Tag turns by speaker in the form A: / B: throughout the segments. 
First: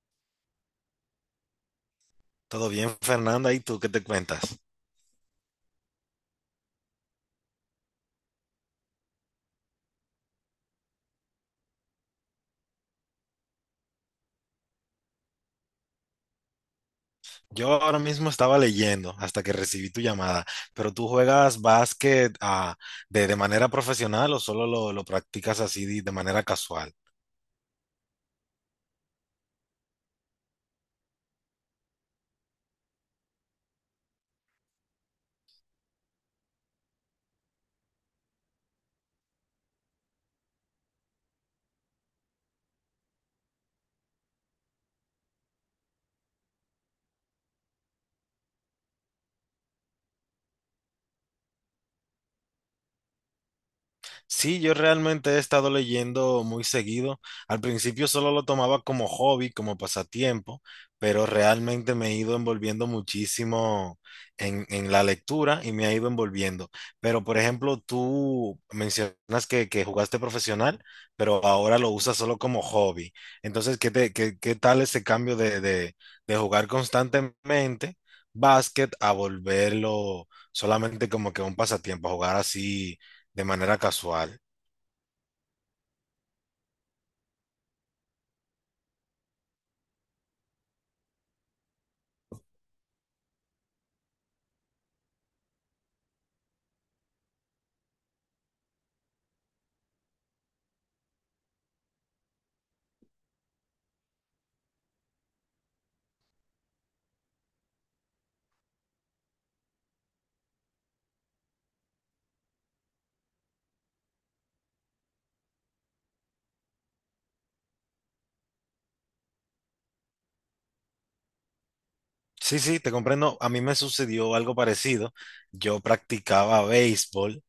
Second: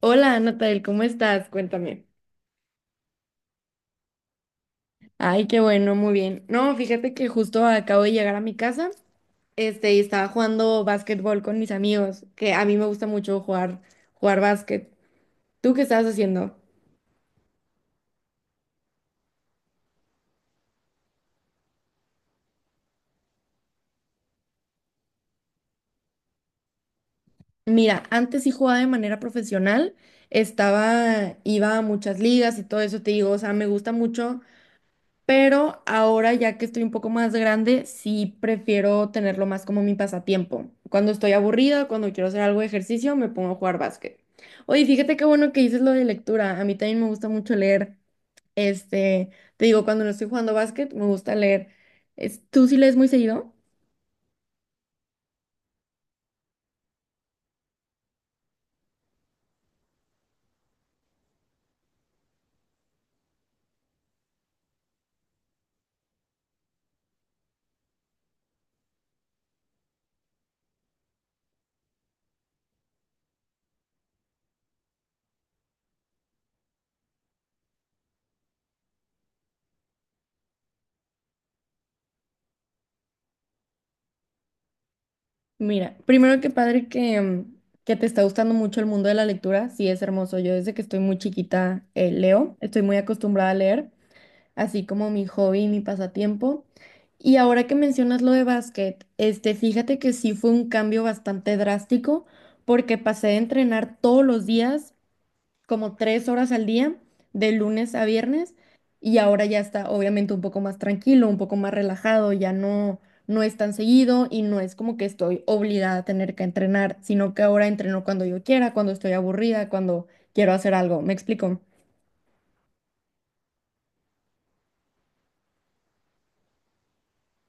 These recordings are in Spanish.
A: Hola, Natal, ¿cómo estás? Cuéntame.
B: Todo bien, Fernanda, ¿y tú qué te cuentas?
A: Ay, qué bueno, muy bien. No, fíjate que justo acabo de llegar a mi casa, y estaba jugando básquetbol con mis amigos, que a mí me gusta mucho jugar básquet. ¿Tú qué estabas haciendo?
B: Yo ahora mismo estaba leyendo hasta que recibí tu llamada, pero ¿tú juegas básquet de manera profesional o solo lo practicas así de manera casual?
A: Mira, antes sí jugaba de manera profesional, iba a muchas ligas y todo eso, te digo, o sea, me gusta mucho pero ahora ya que estoy un poco más grande, sí prefiero tenerlo más como mi pasatiempo. Cuando estoy aburrida, cuando quiero hacer algo de ejercicio, me pongo a jugar básquet. Oye, fíjate qué bueno que dices lo de lectura. A mí también me gusta mucho leer. Este, Te digo, cuando no estoy jugando básquet, me gusta leer. ¿Tú sí lees muy seguido?
B: Sí, yo realmente he estado leyendo muy seguido. Al principio solo lo tomaba como hobby, como pasatiempo, pero realmente me he ido envolviendo muchísimo en la lectura y me ha ido envolviendo. Pero, por ejemplo, tú mencionas que jugaste profesional, pero ahora lo usas solo como hobby. Entonces, ¿qué te, qué, qué tal ese cambio de jugar constantemente básquet a volverlo solamente como que un pasatiempo, a jugar así? De manera casual.
A: Mira, primero que padre que te está gustando mucho el mundo de la lectura. Sí, es hermoso. Yo desde que estoy muy chiquita leo, estoy muy acostumbrada a leer, así como mi hobby y mi pasatiempo. Y ahora que mencionas lo de básquet, fíjate que sí fue un cambio bastante drástico porque pasé de entrenar todos los días, como tres horas al día, de lunes a viernes, y ahora ya está obviamente un poco más tranquilo, un poco más relajado, no es tan seguido y no es como que estoy obligada a tener que entrenar, sino que ahora entreno cuando yo quiera, cuando estoy aburrida, cuando quiero hacer algo. ¿Me explico?
B: Sí, sí, te comprendo. A mí me sucedió algo parecido. Yo practicaba béisbol.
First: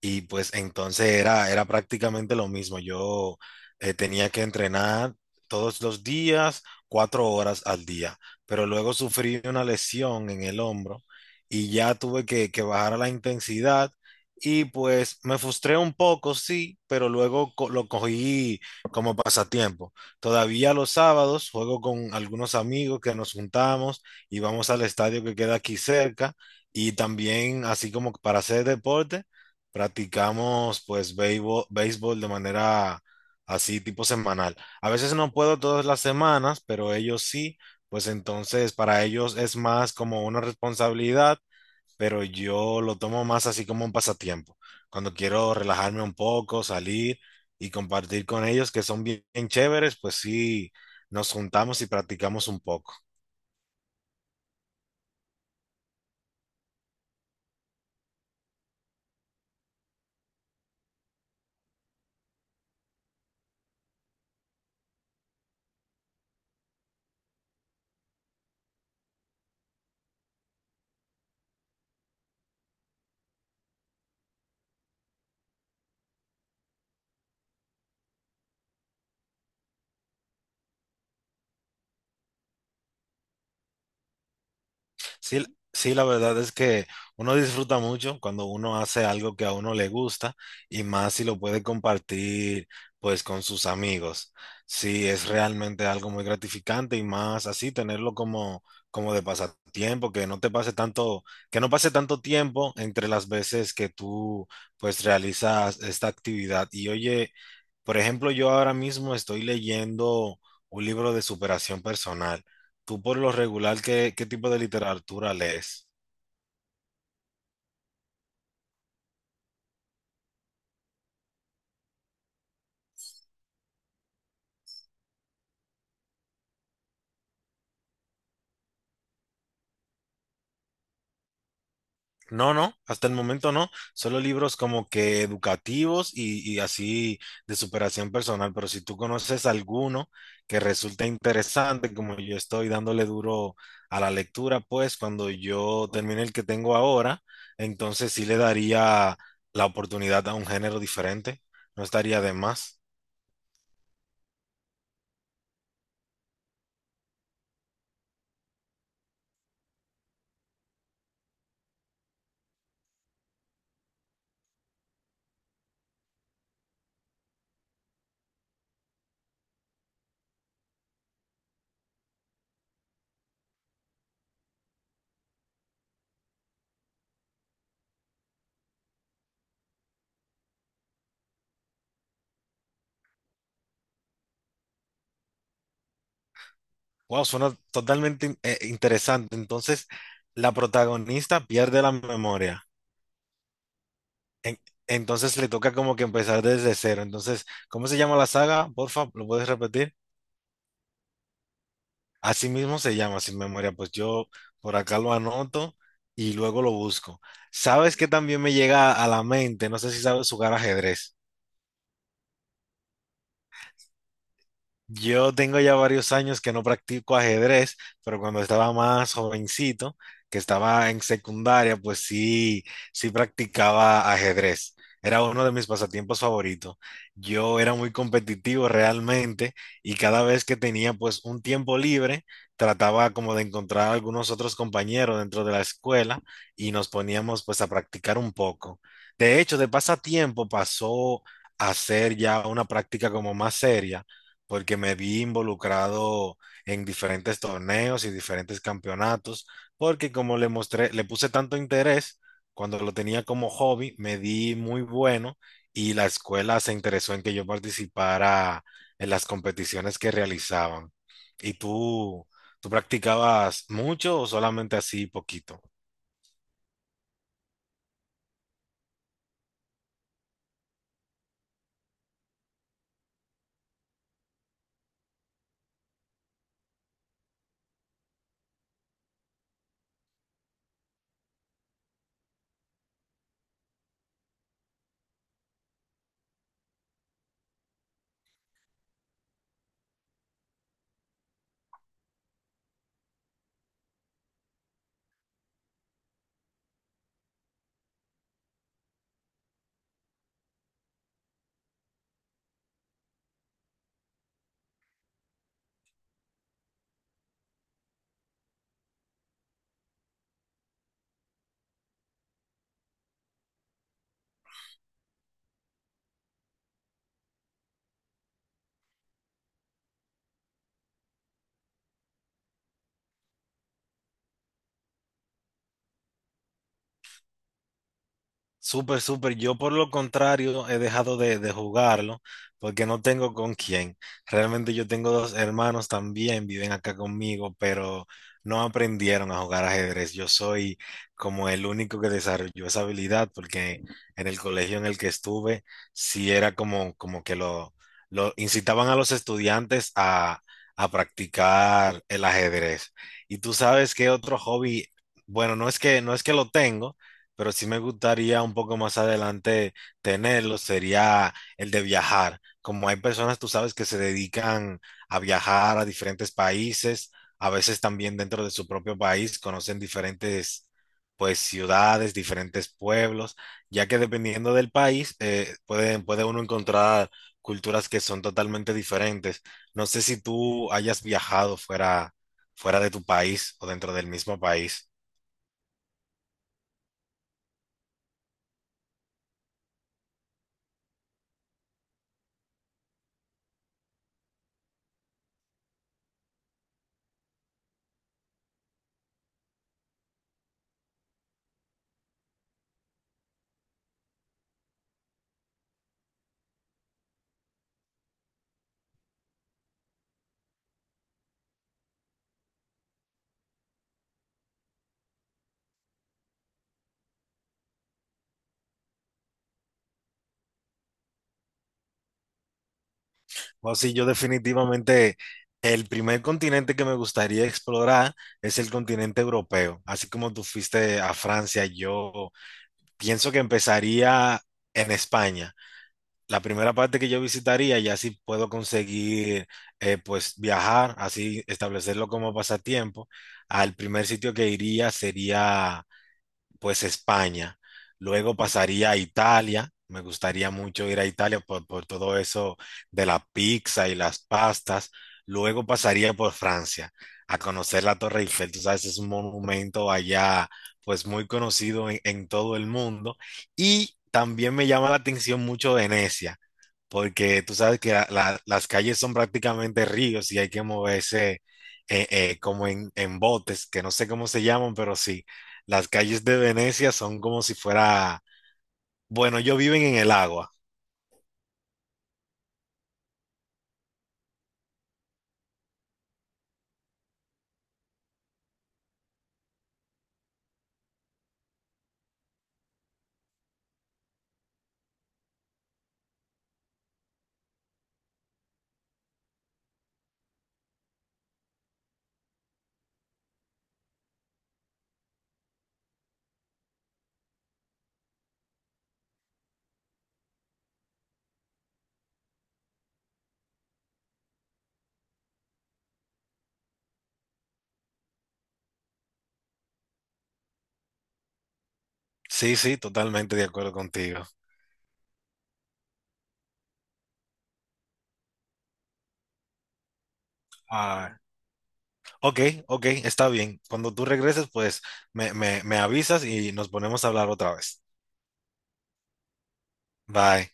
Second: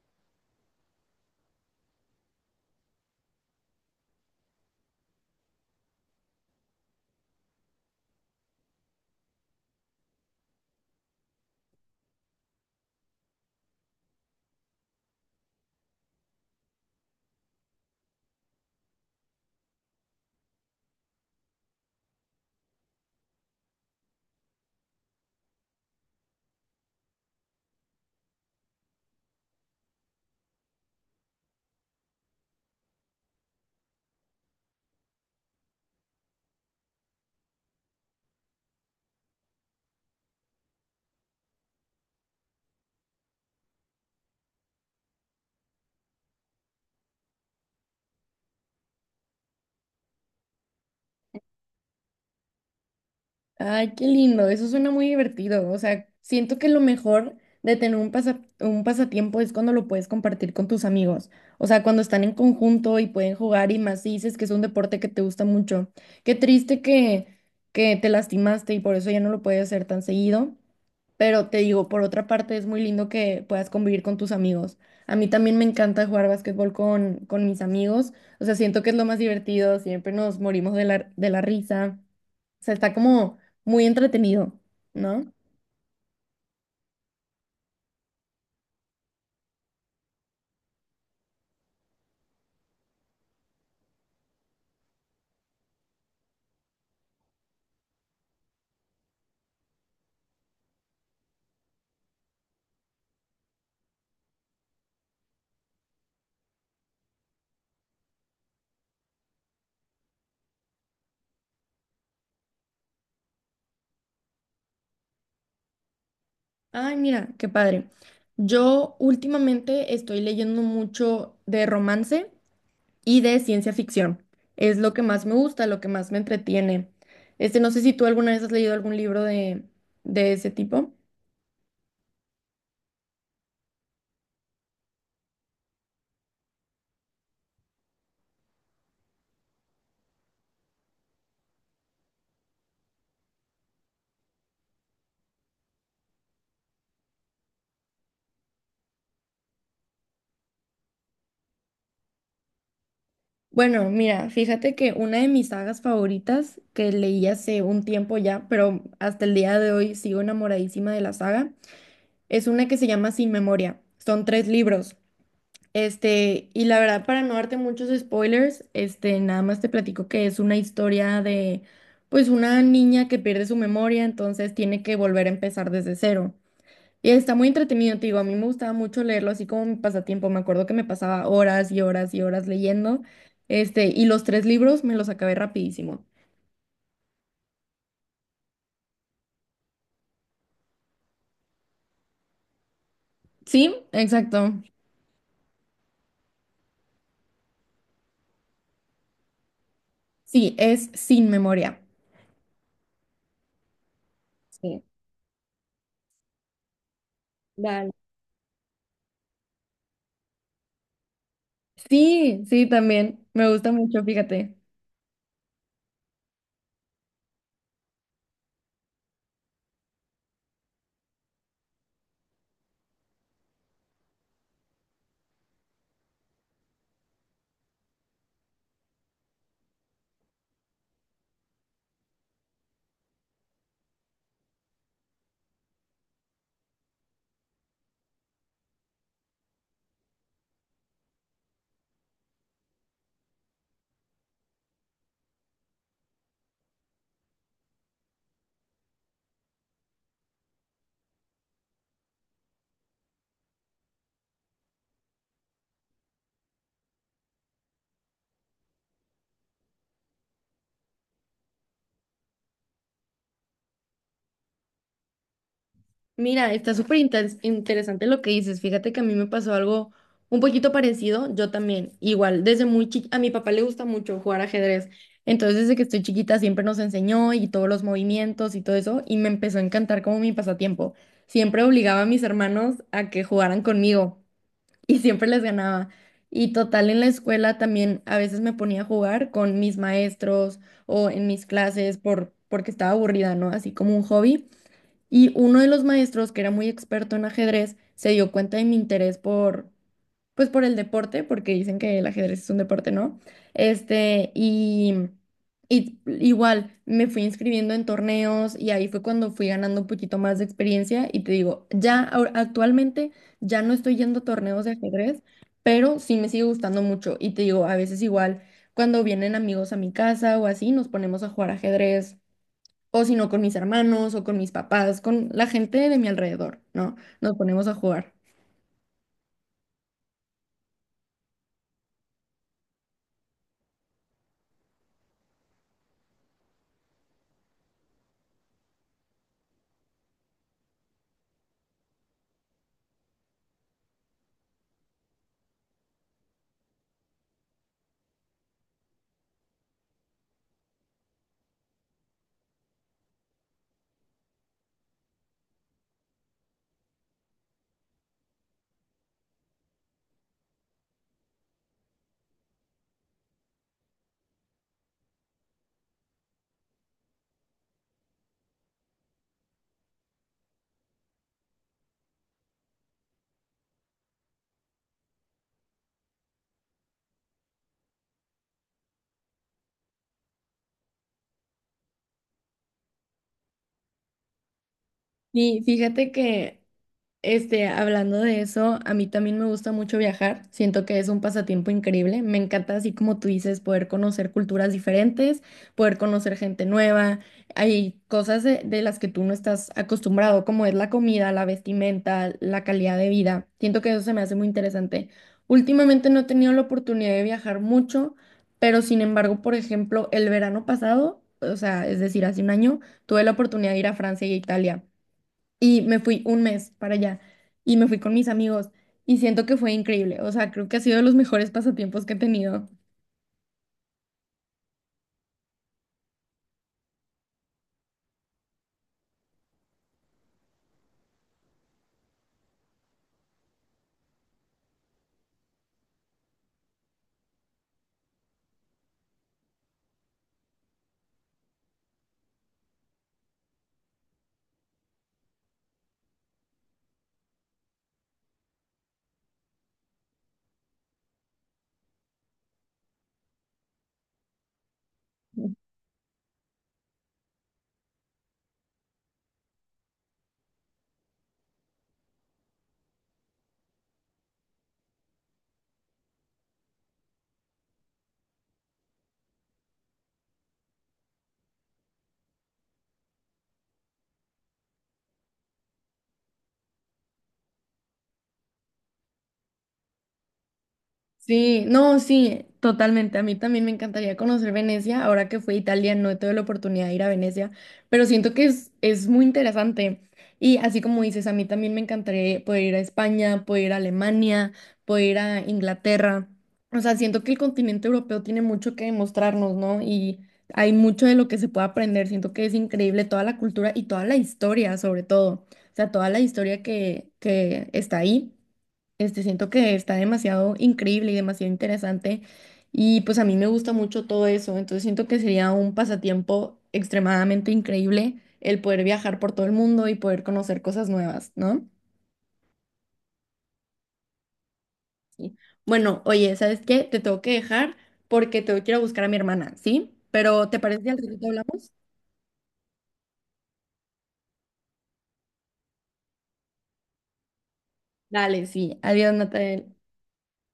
B: Y pues entonces era, era prácticamente lo mismo. Yo tenía que entrenar todos los días, cuatro horas al día, pero luego sufrí una lesión en el hombro y ya tuve que bajar la intensidad y pues me frustré un poco, sí, pero luego lo cogí como pasatiempo. Todavía los sábados juego con algunos amigos que nos juntamos y vamos al estadio que queda aquí cerca y también así como para hacer deporte. Practicamos pues béisbol, béisbol de manera así tipo semanal. A veces no puedo todas las semanas, pero ellos sí, pues entonces para ellos es más como una responsabilidad, pero yo lo tomo más así como un pasatiempo. Cuando quiero relajarme un poco, salir y compartir con ellos que son bien, bien chéveres, pues sí, nos juntamos y practicamos un poco.
A: Ay, qué lindo, eso suena muy divertido. O sea, siento que lo mejor de tener un un pasatiempo es cuando lo puedes compartir con tus amigos. O sea, cuando están en conjunto y pueden jugar y más si dices que es un deporte que te gusta mucho. Qué triste que te lastimaste y por eso ya no lo puedes hacer tan seguido. Pero te digo, por otra parte, es muy lindo que puedas convivir con tus amigos. A mí también me encanta jugar básquetbol con mis amigos. O sea, siento que es lo más divertido. Siempre nos morimos de de la risa. O sea, está como muy entretenido, ¿no?
B: Sí, sí, la verdad es que uno disfruta mucho cuando uno hace algo que a uno le gusta y más si lo puede compartir pues con sus amigos. Sí, es realmente algo muy gratificante y más así tenerlo como como de pasatiempo, que no te pase tanto, que no pase tanto tiempo entre las veces que tú pues realizas esta actividad. Y oye, por ejemplo, yo ahora mismo estoy leyendo un libro de superación personal. ¿Tú por lo regular qué, qué tipo de literatura lees?
A: Ay, mira, qué padre. Yo últimamente estoy leyendo mucho de romance y de ciencia ficción. Es lo que más me gusta, lo que más me entretiene. No sé si tú alguna vez has leído algún libro de ese tipo.
B: No, no, hasta el momento no. Solo libros como que educativos y así de superación personal. Pero si tú conoces alguno que resulte interesante, como yo estoy dándole duro a la lectura, pues cuando yo termine el que tengo ahora, entonces sí le daría la oportunidad a un género diferente. No estaría de más.
A: Bueno, mira, fíjate que una de mis sagas favoritas que leí hace un tiempo ya, pero hasta el día de hoy sigo enamoradísima de la saga, es una que se llama Sin Memoria. Son tres libros. Y la verdad, para no darte muchos spoilers, nada más te platico que es una historia de, pues, una niña que pierde su memoria, entonces tiene que volver a empezar desde cero. Y está muy entretenido, te digo, a mí me gustaba mucho leerlo así como mi pasatiempo, me acuerdo que me pasaba horas y horas y horas leyendo, y los tres libros me los acabé rapidísimo.
B: Wow, suena totalmente interesante. Entonces, la protagonista pierde la memoria.
A: Sí, exacto.
B: En- entonces le toca como que empezar desde cero. Entonces, ¿cómo se llama la saga? Porfa, ¿lo puedes repetir?
A: Sí, es Sin Memoria.
B: Así mismo se llama, Sin Memoria. Pues yo por
A: Sí.
B: acá lo anoto y luego lo busco.
A: Dale.
B: ¿Sabes qué también me llega a la mente? No sé si sabes jugar ajedrez.
A: Sí, sí, también, me gusta mucho, fíjate.
B: Yo tengo ya varios años que no practico ajedrez, pero cuando estaba más jovencito, que estaba en secundaria, pues sí, sí practicaba ajedrez. Era uno de mis pasatiempos favoritos. Yo era muy competitivo realmente y cada vez que tenía pues un tiempo libre, trataba como de encontrar algunos otros compañeros dentro de la escuela y nos poníamos pues a practicar un poco. De hecho, de pasatiempo pasó a ser ya una práctica como más seria porque me vi involucrado en diferentes torneos y diferentes campeonatos, porque como le mostré, le puse tanto interés, cuando lo tenía como hobby, me di muy bueno y la escuela se interesó en que yo participara en las competiciones que realizaban. ¿Y tú practicabas mucho o solamente así poquito?
A: Mira, está súper interesante lo que dices. Fíjate que a mí me pasó algo un poquito parecido. Yo también, igual, desde muy chiquita, a mi papá le gusta mucho jugar ajedrez. Entonces, desde que estoy chiquita siempre nos enseñó y todos los movimientos y todo eso, y me empezó a encantar como mi pasatiempo. Siempre obligaba a mis hermanos a que jugaran conmigo y siempre les ganaba. Y total, en la escuela también a veces me ponía a jugar con mis maestros o en mis clases porque estaba aburrida, ¿no? Así como un hobby. Y uno de los maestros, que era muy experto en ajedrez, se dio cuenta de mi interés pues por el deporte, porque dicen que el ajedrez es un deporte, ¿no? Este, y, y igual me fui inscribiendo en torneos y ahí fue cuando fui ganando un poquito más de experiencia y te digo, ya actualmente ya no estoy yendo a torneos de ajedrez, pero sí me sigue gustando mucho y te digo, a veces igual cuando vienen amigos a mi casa o así, nos ponemos a jugar ajedrez o si no con mis hermanos o con mis papás, con la gente de mi alrededor, ¿no? Nos ponemos a jugar.
B: Súper, súper. Yo por lo contrario he dejado de jugarlo porque no tengo con quién. Realmente yo tengo dos hermanos también, viven acá conmigo, pero no aprendieron a jugar ajedrez. Yo soy como el único que desarrolló esa habilidad porque en el colegio en el que estuve sí era como, como que lo incitaban a los estudiantes a practicar el ajedrez. Y tú sabes qué otro hobby, bueno, no es que, no es que lo tengo pero sí me gustaría un poco más adelante tenerlo, sería el de viajar. Como hay personas, tú sabes, que se dedican a viajar a diferentes países, a veces también dentro de su propio país conocen diferentes, pues, ciudades, diferentes pueblos, ya que dependiendo del país, puede uno encontrar culturas que son totalmente diferentes. No sé si tú hayas viajado fuera, fuera de tu país o dentro del mismo país.
A: Y fíjate que hablando de eso, a mí también me gusta mucho viajar. Siento que es un pasatiempo increíble. Me encanta, así como tú dices, poder conocer culturas diferentes, poder conocer gente nueva. Hay cosas de las que tú no estás acostumbrado, como es la comida, la vestimenta, la calidad de vida. Siento que eso se me hace muy interesante. Últimamente no he tenido la oportunidad de viajar mucho, pero sin embargo, por ejemplo, el verano pasado, o sea, es decir, hace un año, tuve la oportunidad de ir a Francia y a Italia y me fui un mes para allá y me fui con mis amigos y siento que fue increíble, o sea, creo que ha sido de los mejores pasatiempos que he tenido.
B: O sí, yo definitivamente el primer continente que me gustaría explorar es el continente europeo. Así como tú fuiste a Francia, yo pienso que empezaría en España. La primera parte que yo visitaría, y así puedo conseguir, pues viajar, así establecerlo como pasatiempo. Al primer sitio que iría sería pues España. Luego pasaría a Italia. Me gustaría mucho ir a Italia por todo eso de la pizza y las pastas. Luego pasaría por Francia a conocer la Torre Eiffel. Tú sabes, es un monumento allá, pues muy conocido en todo el mundo. Y también me llama la atención mucho Venecia, porque tú sabes que las calles son prácticamente ríos y hay que moverse como en botes, que no sé cómo se llaman, pero sí. Las calles de Venecia son como si fuera, bueno, ellos viven en el agua.
A: Sí, no, sí, totalmente. A mí también me encantaría conocer Venecia. Ahora que fui a Italia, no he tenido la oportunidad de ir a Venecia, pero siento que es muy interesante. Y así como dices, a mí también me encantaría poder ir a España, poder ir a Alemania, poder ir a Inglaterra. O sea, siento que el continente europeo tiene mucho que demostrarnos, ¿no? Y hay mucho de lo que se puede aprender. Siento que es increíble toda la cultura y toda la historia, sobre todo. O sea, toda la historia que está ahí. Siento que está demasiado increíble y demasiado interesante y pues a mí me gusta mucho todo eso, entonces siento que sería un pasatiempo extremadamente increíble el poder viajar por todo el mundo y poder conocer cosas nuevas, ¿no?
B: Sí, sí, totalmente de acuerdo contigo.
A: Sí. Bueno, oye, ¿sabes qué? Te tengo que dejar porque tengo que ir a buscar a mi hermana, ¿sí? Pero ¿te parece si al
B: Ah,
A: ratito hablamos?
B: ok, ok, está bien. Cuando tú regreses, pues me avisas y nos ponemos a hablar otra vez.
A: Dale, sí. Adiós, Natalia.
B: Bye.